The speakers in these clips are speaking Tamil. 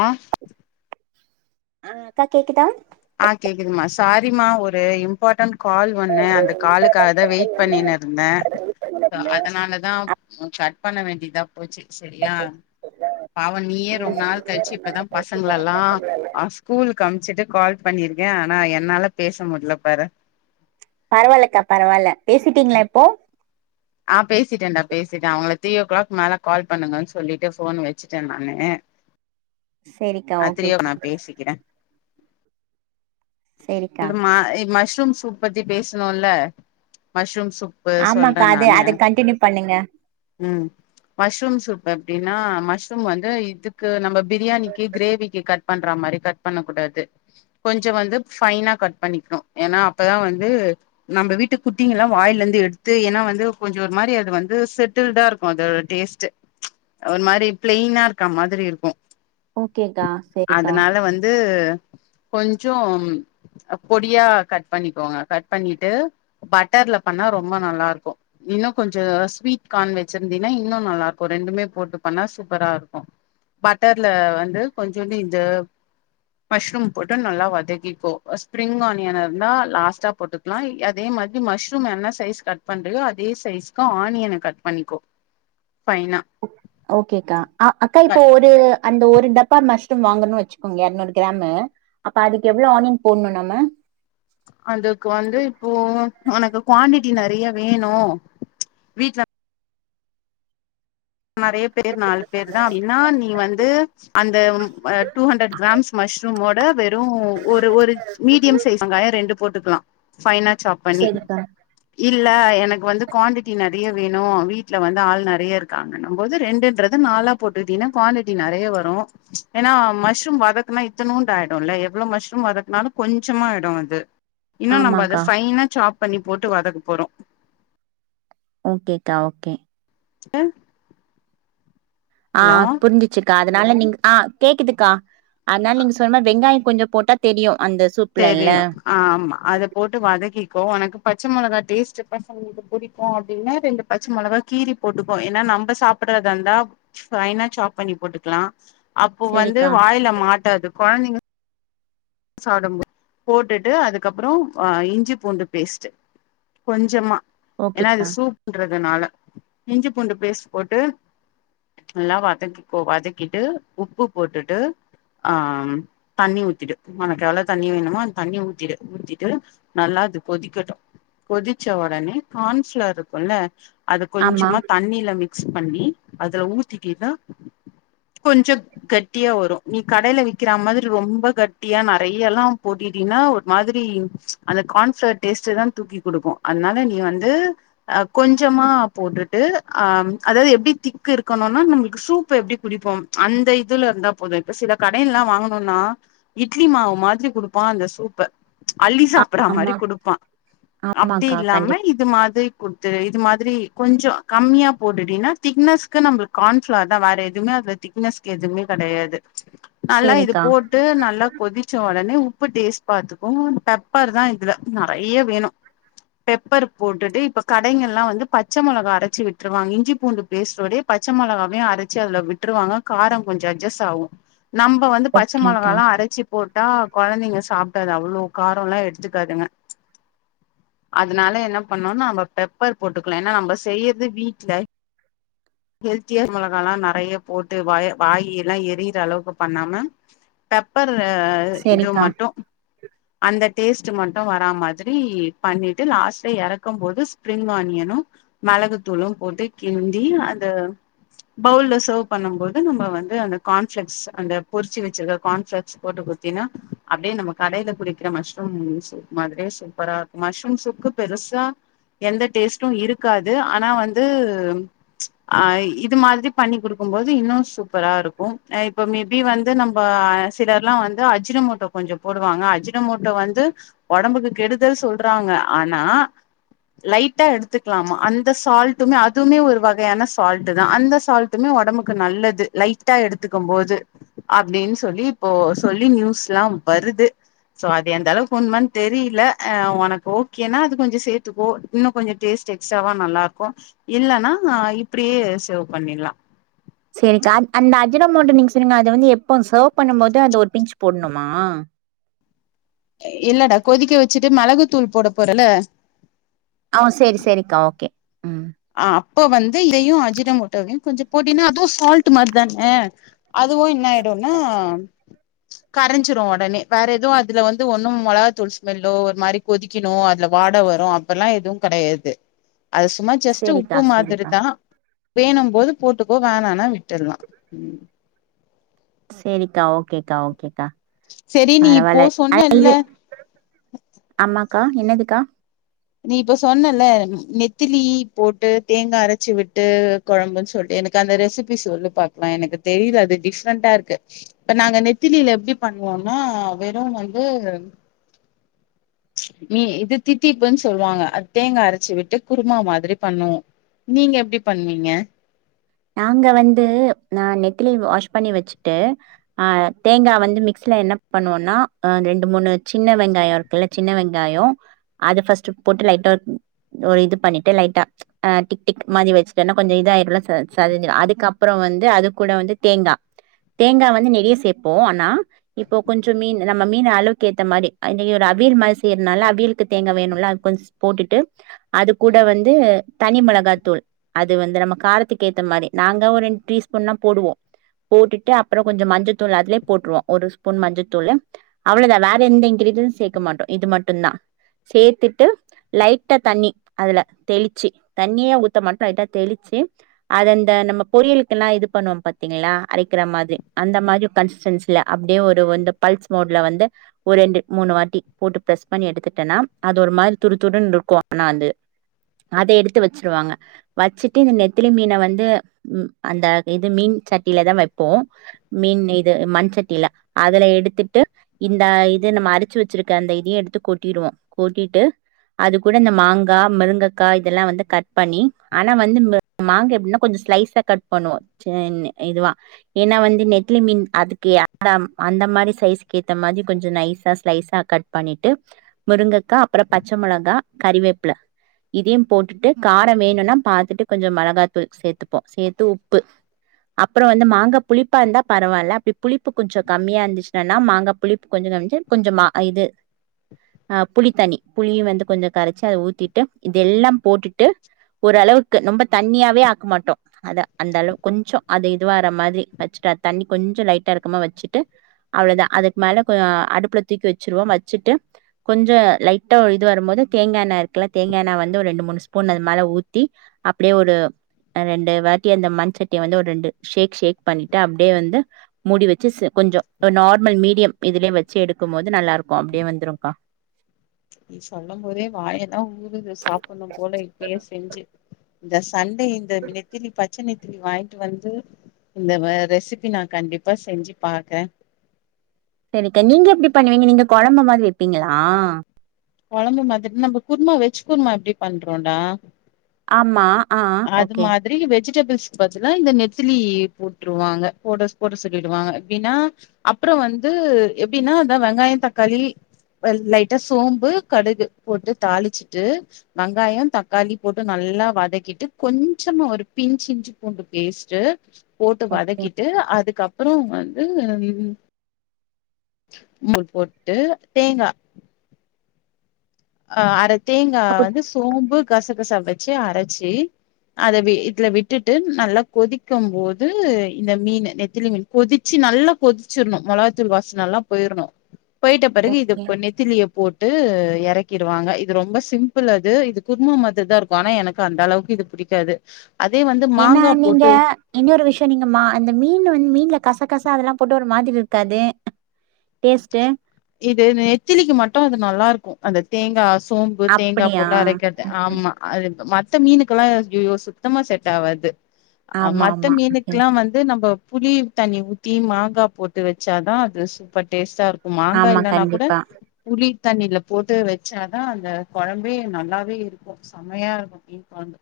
ஆ ஆ அக்கா கேக்குதா ஆ கேக்குதுமா சாரிமா ஒரு இம்பார்ட்டன்ட் கால் ஒன்னு அந்த காலுக்காக தா வெயிட் பண்ணினுருந்தே அதனாலதான கட் பண்ண வேண்ட் இதா போச்சு சரியா பாவ நீயே ரொம்ப் நாள் கழிச்சு இப்பதான் பசங்களல்லா ஆ ஸ்கூல்கு அமிச்சிட்டு கால் பண்ணிருக்கே ஆனா என்னால பேச முடில பாரு பரவால்லக்கா பரவால்ல பேசிட்டீங்களா இப்போ ஆ பேசிட்டேன்டா பேசிட்டே அவுங்கள த்ரீ ஓ கிளாக் மேல கால் பண்ணுங்கன்னு சொல்லிட்டு ஃபோன் வச்சிட்டே நானு சேரிக்கா அது ஓகே த்ரியோக் நா பேசிக்கிறே சேரிக்கா இடுமா இ மஷ் ரூம் சூப் பத்தி பேசணூல்ல மஷ்ரூம் சூப்பு சொல் அ ஆமாக்கா அது நானே அது கண்டினியூ பண்ணுங்க ம் மஷ்ரூம் சூப் எப்டி ஏனா மஷ்ரூம் வந்து இதுக்கு நம்ம பிரியாணிக்கு கிரேவிக்கு கட் பண்ற மாரி கட் பண்ண கூடாது கொஞ்சம் வந்து ஃபைன கட் பண்ணிகணு அப்போதா வந்து நம்ப வீட்டு குட்டிங்களா வாய்ல இருந்து எடுத்து என்ன வந் வந்து கொஞ்சோ ஒரு மாரி அது வந்து செட்டில்டா இருக்கூ அது டேஸ்ட் ஒரு மாரி பிளைனா இருக்கா மாதிரி இருக்கூ ஓகேக்கா சேரிக்கா அதனால வந்து கொஞ்சோ பொடியா கட் பண்ணிக்கோங்க கட் பண்ணிட்டுபட்டர்ல பண்ணா ரொம்ப நல்லா இருக்கூ இன்னும் கொஞ்ச ஸ்வீட் கான் வச்சிருந்தீன்னா இன்னு நல்லா இருக்கூ ரெண்டுமே போட்டு பண்ணுனா சூப்பரா இருக்கூ பட்டர்ல வந்து கொஞ்சோண்டு இது மஷ்ரூம் போட்டு நல்ல வதக்கிக்கோ ஸ்பிரிங் ஆனியன லாஸ்ட்டா போட்டுக்கலா அதே மாதி மஷ்ரூம என்ன சைஸ் கட் பண் அதே சைஸ்க்கு ஆனியன கட் பண்ணிக்கோ பைனா ஓகேகா அக்கா இப்போ ஒரு அந்த ஒரு டப்பா மஸ்ரூம் வாங்கணும்னு வச்சுக்கோங்க இரநூறு கிராமு அப்ப அதுக்கு எவ்வளவு ஆனியன் போட்ணு நம்ம அதுக்கு வந்து இப்போ உனக்கு குவாண்ட்டி கீ நெறைய வேணு வீட்ல நெறைய பேர் நாலு பேர் தான் அப்டின்னா நீ வந்து அந்த டூ ஹண்ரடு கிராம்ஸ் மஷ்ரூம் ஓ [unintelligible] வெறும் ஒரு ஒரு மீடியம் சைஸ் வெங்காயம் ரெண்டு போட்டுக்கலாம் ஃபைனா சாப் பண்ணி சேரிக்கா ஹீட் இல்ல எனக்கு வந்து குவாண்டிட்டி நெறைய வேணு வீட்ல வந்து ஆள் நெறைய இருக்கு இருக்குகாங்கன போது ரெண்டுன்றது நாலா போட்டுக்கிட்டீன்னா குவாண்டிட்டி நெறைய வரு ஏன்னா மஷ்ரூம் வதக்குனா இத்தணூண்டு ஆயிடும்ல எவ்வளவு மஷ்ரூம் வதக்குனாலும் கொஞ்சமா ஆயிடும் அது இன்னு நம்ம அத ஆமாக்கா ஃபைனா சாப் பண்ணி போட்டு வதக்க போறோ ஓகேக்கா ஓகே ஆ ஆ புரிஞ்சிச்சிக்கா அதனால நீங்க ஆ கேக்குதுக்கா அதனால நீங்க சொன்ன வெங்காய கொஞ்சோ போட்டா தெரியு அந்த சூப்லல்ல தெரியு ஆமா அத போட்டு வதக்கிக்கோ உனக்கு பச்ச மொளகா டேஸ்ட் பசங்களுக்கு புடிக்கூ அப்டின்னா ரெண்டு பச்சை மொளகா கீறி போட்டுக்கோ ஏன்னா நம்ம சாப்பிடுறதா இருந்தா ஃபைனா சாப் பண்ணி போட்டுக்கலா அப்போ வந்து சேரிக்கா வாயில மாட்டாது கொழந்தைங்க சாப்படு போது போட்டுட்டு அதுக்கப்பறோ இஞ்சி பூண்டு பேஸ்ட் கொஞ்சமா ஏன்னா அது ஓகேக்கா சூப்புன்றனால இஞ்சி பூண்டு பேஸ்ட் போட்டு நல்லா வதக்கிகோ வதக்கிட்டு உப்பு போட்டுட்டு ஆ தண்ணி ஊத்திடு உனக்கு எவ்வளவு தண்ணி வேணுமோ அது தண்ணி ஊத்திட்டு ஊத்திட்டு நல்லா அது கொதிக்கட்டும் கொதிச்ச உடனே கார்ன்ஃபளர் இருக்கும்ல்ல அது ஆமா கொஞ்சமா தண்ணில ம மிக்ஸ் பண்ணி அதுல ஊத்திட்டன தான் கொஞ்சோ கட்டியா வரு நீ கடைல விக்கிற மாரி ரொம்ப கட்டிய யா நெறையலா போட்டிட்டீன்னா ஒரு மாரி அந்த கார்ன்ஃப்ளவர் டேஸ்ட்தான் தூக்கி கொடுக்கூ அதனால நீ வந்து அஹ் கொஞ்சமா போட்டுட்டு அஹ் அதாவது எப்படி திக்கு இருக்கணும்னா நம்பளுக்கு சூப் எப்டி குடிப்போ அந்த இதுல இருந்தா போது இப்ப சில கடை எல்லாம் வாங்கணும்னா இட்லி மாவு மாரி குடுப்பான் அந்த சூப்ப அள்ளி ஆ சாப்டுற மாரி ஆமா குடுப்பான் அப்டி ஆமாக்கா இல்லாம கண்டிப் இது மாதிரி குடுத்து இது மாதிரி கொஞ்சம் கம்மியாக போடுட்டின்னா திக்னஸ்க்கு நம்மளுக்கு கார்ன்ஃப்ளவர் தான் வேற எதுவுே அதில திக்னஸ்கு எதுவுமே கிடையாது நல்லா இது சேரிக்கா போட்டு நல்லா குடிச்ச உடனே உப்பு டேஸ்ட் பாத்தக்கும் பெப்பர் தான் இதுல நிறைய வேணும் பெப்பர் போட்டுட்டு இப்ப கடைகள் எல்லாம் வந்து பச்சை மிளகா அரைச்சி விட்டுருவாங்க இஞ்சி பூண்டு பேஸ்டோடே பச்சை மிளகாவே அரைச்சு அதுல விட்டுருவாங்க காரம் கொஞ்சம் அட்ஜஸ்ட் ஆகும் நம்ம வந்து பச்சை ஓகேக்கா மிளகால்லாம் அரைச் போட்டா குழந்தைங்க சாப்பிடாது அவ்வளோ காரம் எல்லா எடுத்துக்காதுங்க அதனால என்ன பண்ணோனா நம்ம பெப்பர் போட்டுக்கலாம் ஏன்னா நம்ம செய்யறது வீட்டுல ஹெ்ல்த்தியர் மிளகால்லா நிறைய போட்டு வாய எல்லா எரியிகிற அளவுக்கு பண்ணாம ல்ல இது சேரிக்கா மட்டு அந்த டேஸ்ட் மட்டும் வரா மாதிரி பண்ணிட்டு லாஸ்ட்ல இறக்கும் போது. ஸ்ப்ரிங் ஆனியனும் மிளகுத்தூளும் போட்டு கிந்தி அந்த பவுல்ல சர்வ் பண்ணும் போது நம்ம வந்து அந்த கான்ஃபிளெக்ஸ் அந்த பொரிச்சு வச்சிருக்க கான்ஃபிளெக்ஸ் போட்டு குத்தீனா அப்படியே நம்ம கடையில குடிக்கிற மஷ்ரூம் சூப் மாதிரியே சூப்பரா இருக்கும் மஷ்ரூம் சூப்பு பெருசா எந்த டேஸ்ட்டும் இருக்காது ஆனா வந்து அஹ் இது மாதிரி பண்ணி குடுக்கும் போது இன்னும் சூப்பரா இருக்கும் இப்ப மேபி வந்து நம்ம சிலர்லாம் வந்து அஜினோமோட்டோ கொஞ்ச போடுவாங்க அஜினோமோட்டோ வந்து உடம்புக்கு கெடுதல் சொல்றாங்க ஆனா லைட்டா எடுத்துக்கலாமா அந்த சால்ட்டுமே அதுமே ஒரு வகையான சால்ட் தான் அந்த சால்ட்டுமே உடம்புக்கு நல்லது லைட்டா எடுத்துக்கு போது அப்படின்னு சொல்லி இப்போ சொல்லி நியூஸ்லாம் வருது சோ அது எந்த அளவுக்கு உண்மன்னு தெரில உனக்கு ஓகேன்னா அது கொஞ்ச சேர்த்துக்கோ இன்னும் கொஞ்சம் டேஸ்ட் எக்ஸ்ட்ராவா நல்லா இருக்கு இல்ன்னா இப்படியே சேவ் பண்ணிடலா சரிக்கா அந்த அஜினோமோட்டோ நீங்க சொன்னீங்க அது வந்து எப்போ சர்வ் பண்ணும் போது அந்த ஒரு பிஞ்சு போடணுமா இல்லடா கொதிக்க வச்சுட்டு மிளகு தூள் போட போறல ஆஹ் சரி சரிக்கா ஓகே ம் இப்ப வந்து இதையும் அஜினோமோட்டோ வையும் கொஞ்ச போட்டீனா அதுவும் சால்ட் மாதிரி தானே அதுவும் என்ன ஆயிடும்னா கரைஞ்சிடும் உடனே வேற எதவும் அதுல வந்து ஒண்ணும் மிளகா தூள் ஸ்மெல்லோ ஒரு மாதிரி கொதிக்கணும் அதுல வாடை வரும் அப்பல்லாம் எதுவும் கிடையாது அது சும்மா சேரிக்கா உப்பு மாதிரி சேரிக்கா தான் வேணும் போது போட்டுக்கோ வேனானா விட்டுடலாம் உம் சரிக்கா ஓகேக்கா ஓகேக்கா சரி நீ இப்போ பரவால்ல அ சொன்னல்ல க்கா என்னதுக்கா நீ இப்ப சொன்னல நெத்திலி போட்டு தேங்காய் அரைச்சு விட்டு குழம்புன்னு சொல்லி எனக்கு அந்த ரெசிபி சொல்லு பாக்கலாம் எனக்கு தெரியல அது டிஃப்ரெண்டண்டா இருக்கு இப்ப நாங்க நெத்திலியில எப்படி பண்ணுவோம்னா வெறும் வந்து நீ இது தித்திப்புன் சொல்லுவாங்க அ தேங்கா அரைச்சு விட்டு குருமா மாதிரி பண்ணுவோம் நீங்க எப்படி பண்ணுவீங்க நாங்க வந்துஹ் நெத்திலி வாஷ் பண்ணி வச்சுட்டு ஆஹ் தேங்காய் வந்து மிக்ஸல என்ன பண்ணுவோம்னா ரெண்டு மூணு சின்ன வெங்காயம் இருக்குல்ல சின்ன வெங்காயம் அது ஃபர்ஸ்ட்ட் போட்டு லைட்டா ஒரு இது பண்ணிட்டு லைட்டாஹ் டிக் டிக் மாதி வச்சுட்டுன்னா கொஞ்சம் இத ஆயிருல ச அதுக்கப்புறம் வந்து அது கூட வந்து தேங்காய் தேங்காய் வந்து நிறைய சேப்போம் ஆனா இப்போ கொஞ்ச மீன் மீன் அளவுக்கு ஏத்த மாதிரி நீங்க அவியல் மாதிரி செய்யறனால அவியுக்கு தேங்கா வேணுல போட்டுட்டு அது கூட வந்து தனி மிளகா தூள் அது வந்து நம்ம காரத்துக் ஏத்த மாதிரி நாங்க ஒரு ரெண்டு டீ ஸ்பூன்லா போடுவோம் போட்டுட்டு அப்புறம் கொஞ்சம் மஞ்சத்தூள் அதுலயே போட்டுவோம் ஒரு ஸ்பூன் மஞ்சத்தூள் அவ்வளவுதான் வேற எந்த இன்கிரீடியன்ஸும் சேர்க்க மாட்டோம் இது மட்டுந்தான் சேர்த்துட்டு லைட்டா தண்ணி அதுல தெளிச்சு தண்ணியே ஊத்த மாட்டோம் லைட்டா தெளிச்சு அந்த நம்ம பொரியலுக்க எல்லாம் இது பண்ணுவோம் பாத்தீங்களா அரைக்கிற மாதிரி அந்த மாதிரி கன்சிஸ்டன்சில அப்படியே ஒரு வ பல்ஸ் மோட்ல வந்து ஒரு ரெண்டு மூணு வாட்டி போட்டு ப்ரஸ் பண்ணி எடுத்துட்டேன்னா அது ஒரு மாதிரி துடு துடுன்னு இருக்கும் ஆனா அத எடுத்து வச்சிருவாங்க வச்சுட்டு இந்த நெத்திலி மீன் வந்து அந்த இது மீன் சட்டியில தான் வைப்போம் மீன் இது மண் சட்டியில அதுல எடுத்துட்டு இந்த இது நம்ம அரிச்சு வச்சிருக்க அந்த இத எடுத்து கொட்டிடுவோம் கொட்டிட்டு அது கூட இந்த மாங்காய் மிருங்கக்காய் இதெல்லாம் வந்து கட் பண்ணி ஆனா வந்து மாங்கா இன்னு கொஞ்ச ஸ்லைஸா கட் பண்ணுவ இதுவ ஏன்னா வந்து நெத்லி மீன் அதுக்கு அந்த மாதிரி சைஸ்க்கு ஏத்த மாதிரி கொஞ்ச நைசா ஸ்லைஸா கட் பண்ணிட்டு முருங்கைக்காய் அப்புறம் பச்சை மிளகா் கறிவேப்பில இதையும் போட்டுட்டு காரம் வேணும்னா பாத்துட்டு கொஞ்ச மிளகா சேர்த்துப்போம் சேர்த்து உப்பு அப்புறம் வந்து மாங்காய் புளிப்பா இருந்தா பரவாயில்ல அப்படி புளிப்பு கொஞ்ச கம்மியா இருந்துச்சுனன்னா மாங்காய் புளிப்பு கொஞ்ச கு கொஞ்ச இதுஹ் புளித்தண்ணி புளியும் வந்து கொஞ்ச கரைச்சி அதை ஊத்திட்டு இது எல்லா போட்டுட்டு ஓரளவுக்கு ரொம்ப தண்ணியா வே ஆக்க மாட்டோம் அத அந்த அளவு கொஞ்ச அது இதுவரற மாதிரி வச்சுட்டு அ தண்ணி கொஞ்சம் லைட்டா இருக்காம வச்சுட்டு அவ்வளவுதான் அதுக்கு மேல அடுப்புல தூக்கி வச்சிருவோம் வச்சுட்டு கொஞ்ச லைட்டா இது வரும் போது தேங்காய்ண்ணா இருக்கல தேங்காய் எண்ணா வந்து ஒரு ரெண்டு மூணு ஸ்பூன் அது மேல ஊத்தி அப்படியே ஒரு ரெண்டு வாட்டி அந்த மண்்சட்டியை வந்து ஒரு ரெண்டு ஷேக் ஷேக் பண்ணிட்டு அப்படியே வந்து மூடி வச்சு கொஞ்ச ஒரு நார்மல் மீடியம் இதுலயு வச்சு எடுக்கு போது நல்லா இருக்கு அப்படியே வெந்துரும்கா நீ சொல்லம் போதே வாயல்லான் ஊருது சாப்படணும் போல இப்பயே செஞ்சு ஜஸ் சண்டே இந்த நெத்திலி பச்ச நெத் திலி வாங்கிட்டு வந்து இந்த வ ரெசிபி நான் கண்டிப்பா செஞ்சு பாக்கன் சரிக்கா நீங்க எப்டி பண்ணுவீங்க நீங்க கொழம்பு மாரி வைப்பீங்களா கொழம்பு மாதிரி நம்ம குர்மா வெஜ் குருமா எப்டி பண்றோம்டா ஆமா ஆ அது ஓகே மாதிரி வெ ஜிடபிள்ஸ்கு பதிலா இந்த நெத்திலி போட்ருவாங்க போடஸ் போட சொல்லிடுவாங்க எப்டின்னா அப்புறொ வந்து எப்டின்னா அதா வெங்காய தக்காளி அ லைட்டா சோம்பு கடுகு போட்டு தாளிச்சு கொஞ்சமா ஒரு பிஞ்சி இஞ்சி பூண்டு பேஸ்ட்டு போட்டு ஓகே வதக்கிட்டு அதுக்கப் புறோ வந்து மல் போட்டு தேங்கா ஆஹ் அரச் தேங்கா அப்ப வந்து சோம்பு கச கச வெச்சு அரச்சு அத வி இதுல விட்டுட்டு நல்லா கொதிக்கும் போது இந்த மீனு நெத்திலி மீன் கொதிச்சு நல்லா கொதிச்சிர்ணு மொளகத்தூள் வாசனல்லா போயிர்ணு போய்ட்ட பெறகு இதுப் ஓகே பு நெத்திலிய போட்டு எறக் கிருவாங்க இது ரொம்ப சிம்பிள் அது இது குருமா மாதிரி தா இருக்கு ஆனா எனக்கு அந்த அளவுக்கு இது பிடிக்காது ஏன்னா நீங்க இன்னொரு விஷியொ நீங்க மா அந்த மீன் வந் மீன்ல கசா கசா அதெல்லா போட்டு ஒரு மாதிரி இருக்காது டேஸ்ட்டு இது நெத்திலிக்கு மட்டு அது நல்லா இருக்கு அந்த தேங்காச் சோம்பு தேங்கா அப்படியா போட்டு அரக்குறது ஆமா அது மாத் மத்த மீனுக்கெல்லா ஐயயோ சுத்தமா செட்டாவாது அ ஆமா மத்த ஆமா ஓகே மீனுக்குலா வந்து நம்ப புளி தண்ணி ஊத்தி மாங்கா போட்டு வச்சாதா அது சூப்பர் டேஸ்ட்டா இருக்கு மாங்கா ஆமா இல்லன்னா கூட கண்டிப்பா புளி தண்ணில போட்டு வச்சாதா அந்த கொழம்பே நல்லாவே இருக்கு செமயா இருக்கும்பாங்க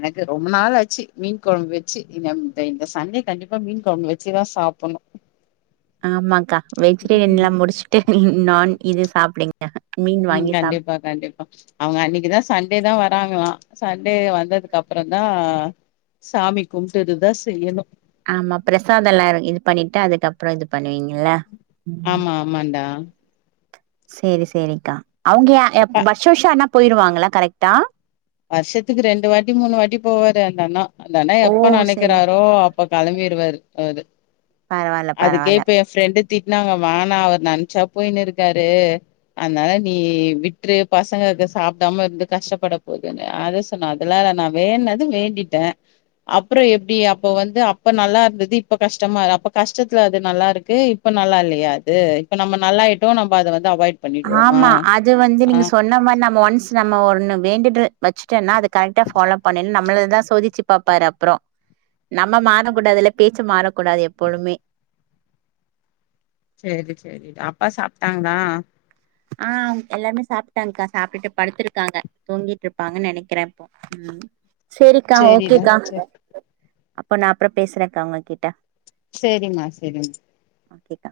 எனக்கு ரொம்ப நாளாச்சு மீன் கொழம்பு வெச்சு இந்தம் இந்த இந்த சண்டே கண்டிப்பா மீன் கொழம்பு வச்சுதா சாப்பணு ஆமாக்கா வெஜிடேரியன் லா முடிச்ட்டு நான் இது சாப்பிடுங் உம் கண்டிப்பா கண்டிப்பா அவங்க அன்னைக்குதா சண்டே தா வர் ராங்கலா சண்டே வந்ததுக்கு அப்புறன் தா சாமி கும்டுட்டுதா செய்யணு ஆமா பிரசாதொலா எல்லாரு இது பண்ணிட்டு அதுக்கப்புறோ இது பண்ணுவீங்க ஆமா ஆமாடா செரி செரிக்கா அவங்க யா அப்ப எப் வர்ஷ வர்ஷ ஆனாப் போயிருவாங்களா கரக்ட்டா வர்ஷத்துக்கு ரெண்டு வாட்டி மூணு வாட்டி போவாரு அந்தண்ணா அந்தண்ணே ஓ எப்ப சேரி நனைக்கிறாரோ அப் போ களம்பிறுவாரு அவரு பரவால்ல அதுக்கே பரவால்ல இப்ப எ ஃப்ரெண்டு திட்னாங்க வேனா அவர் நன்ச்சா போய்னு இருக்காரு அனால நீ விட்ரு பசங்கக சாப்டாம இருந்து கஷ்டப்படப் போகுது அதா சொன்ன அதெல்லால நா வேண்னது வேண்டிட்ட அப்புறு எப்டி அப்போ வந்து அப்ப நல்லா இருந்தது இப்போ கஷ்டமா அப்போ கஷ்டத்துல அது நல்லா இருக்கு இப்ப நல்லா இல்லையா அது இப்ப நம்ம நல்லாய்ட்டோ நம்ப அத வந்து அவாய்ட் பண்ணிடுவோமா ஆமா அது வந்து ஆ நீங்க சொன்ன மாரி நம்ம ஒன்ஸ் நம்ம ஒண்ணு வேண்டிட்டு வச்சுட்டேன்னா அது கரக்ட்டா ஃபாலோ பண்ணனு நம்மளது தா சோதிச்சு பாப்பாரு அப்பறோ நம்ம மாறக்கூடாதுல்ல பேச்சு மாறக்கூடாது எப்போழுமே சேரிங்க செரிங் அப்பா சாப்ட்டாங்ளா ஆஹ் எல்லார்மே சாப்ட்டாங்க்கா சாப்டுட்டு படுத்திருக்காங்க தூங்கிட்ருப்பாங்கன் நெனைக்கிறே உம் செரிக்கா சேரிடா ஓகேக்கா சேரி அப்போ நா அப்றோ பேசுறேக்ங்கா ஒங்க கிட்ட சேரிம்மா செரிம் கேக்கா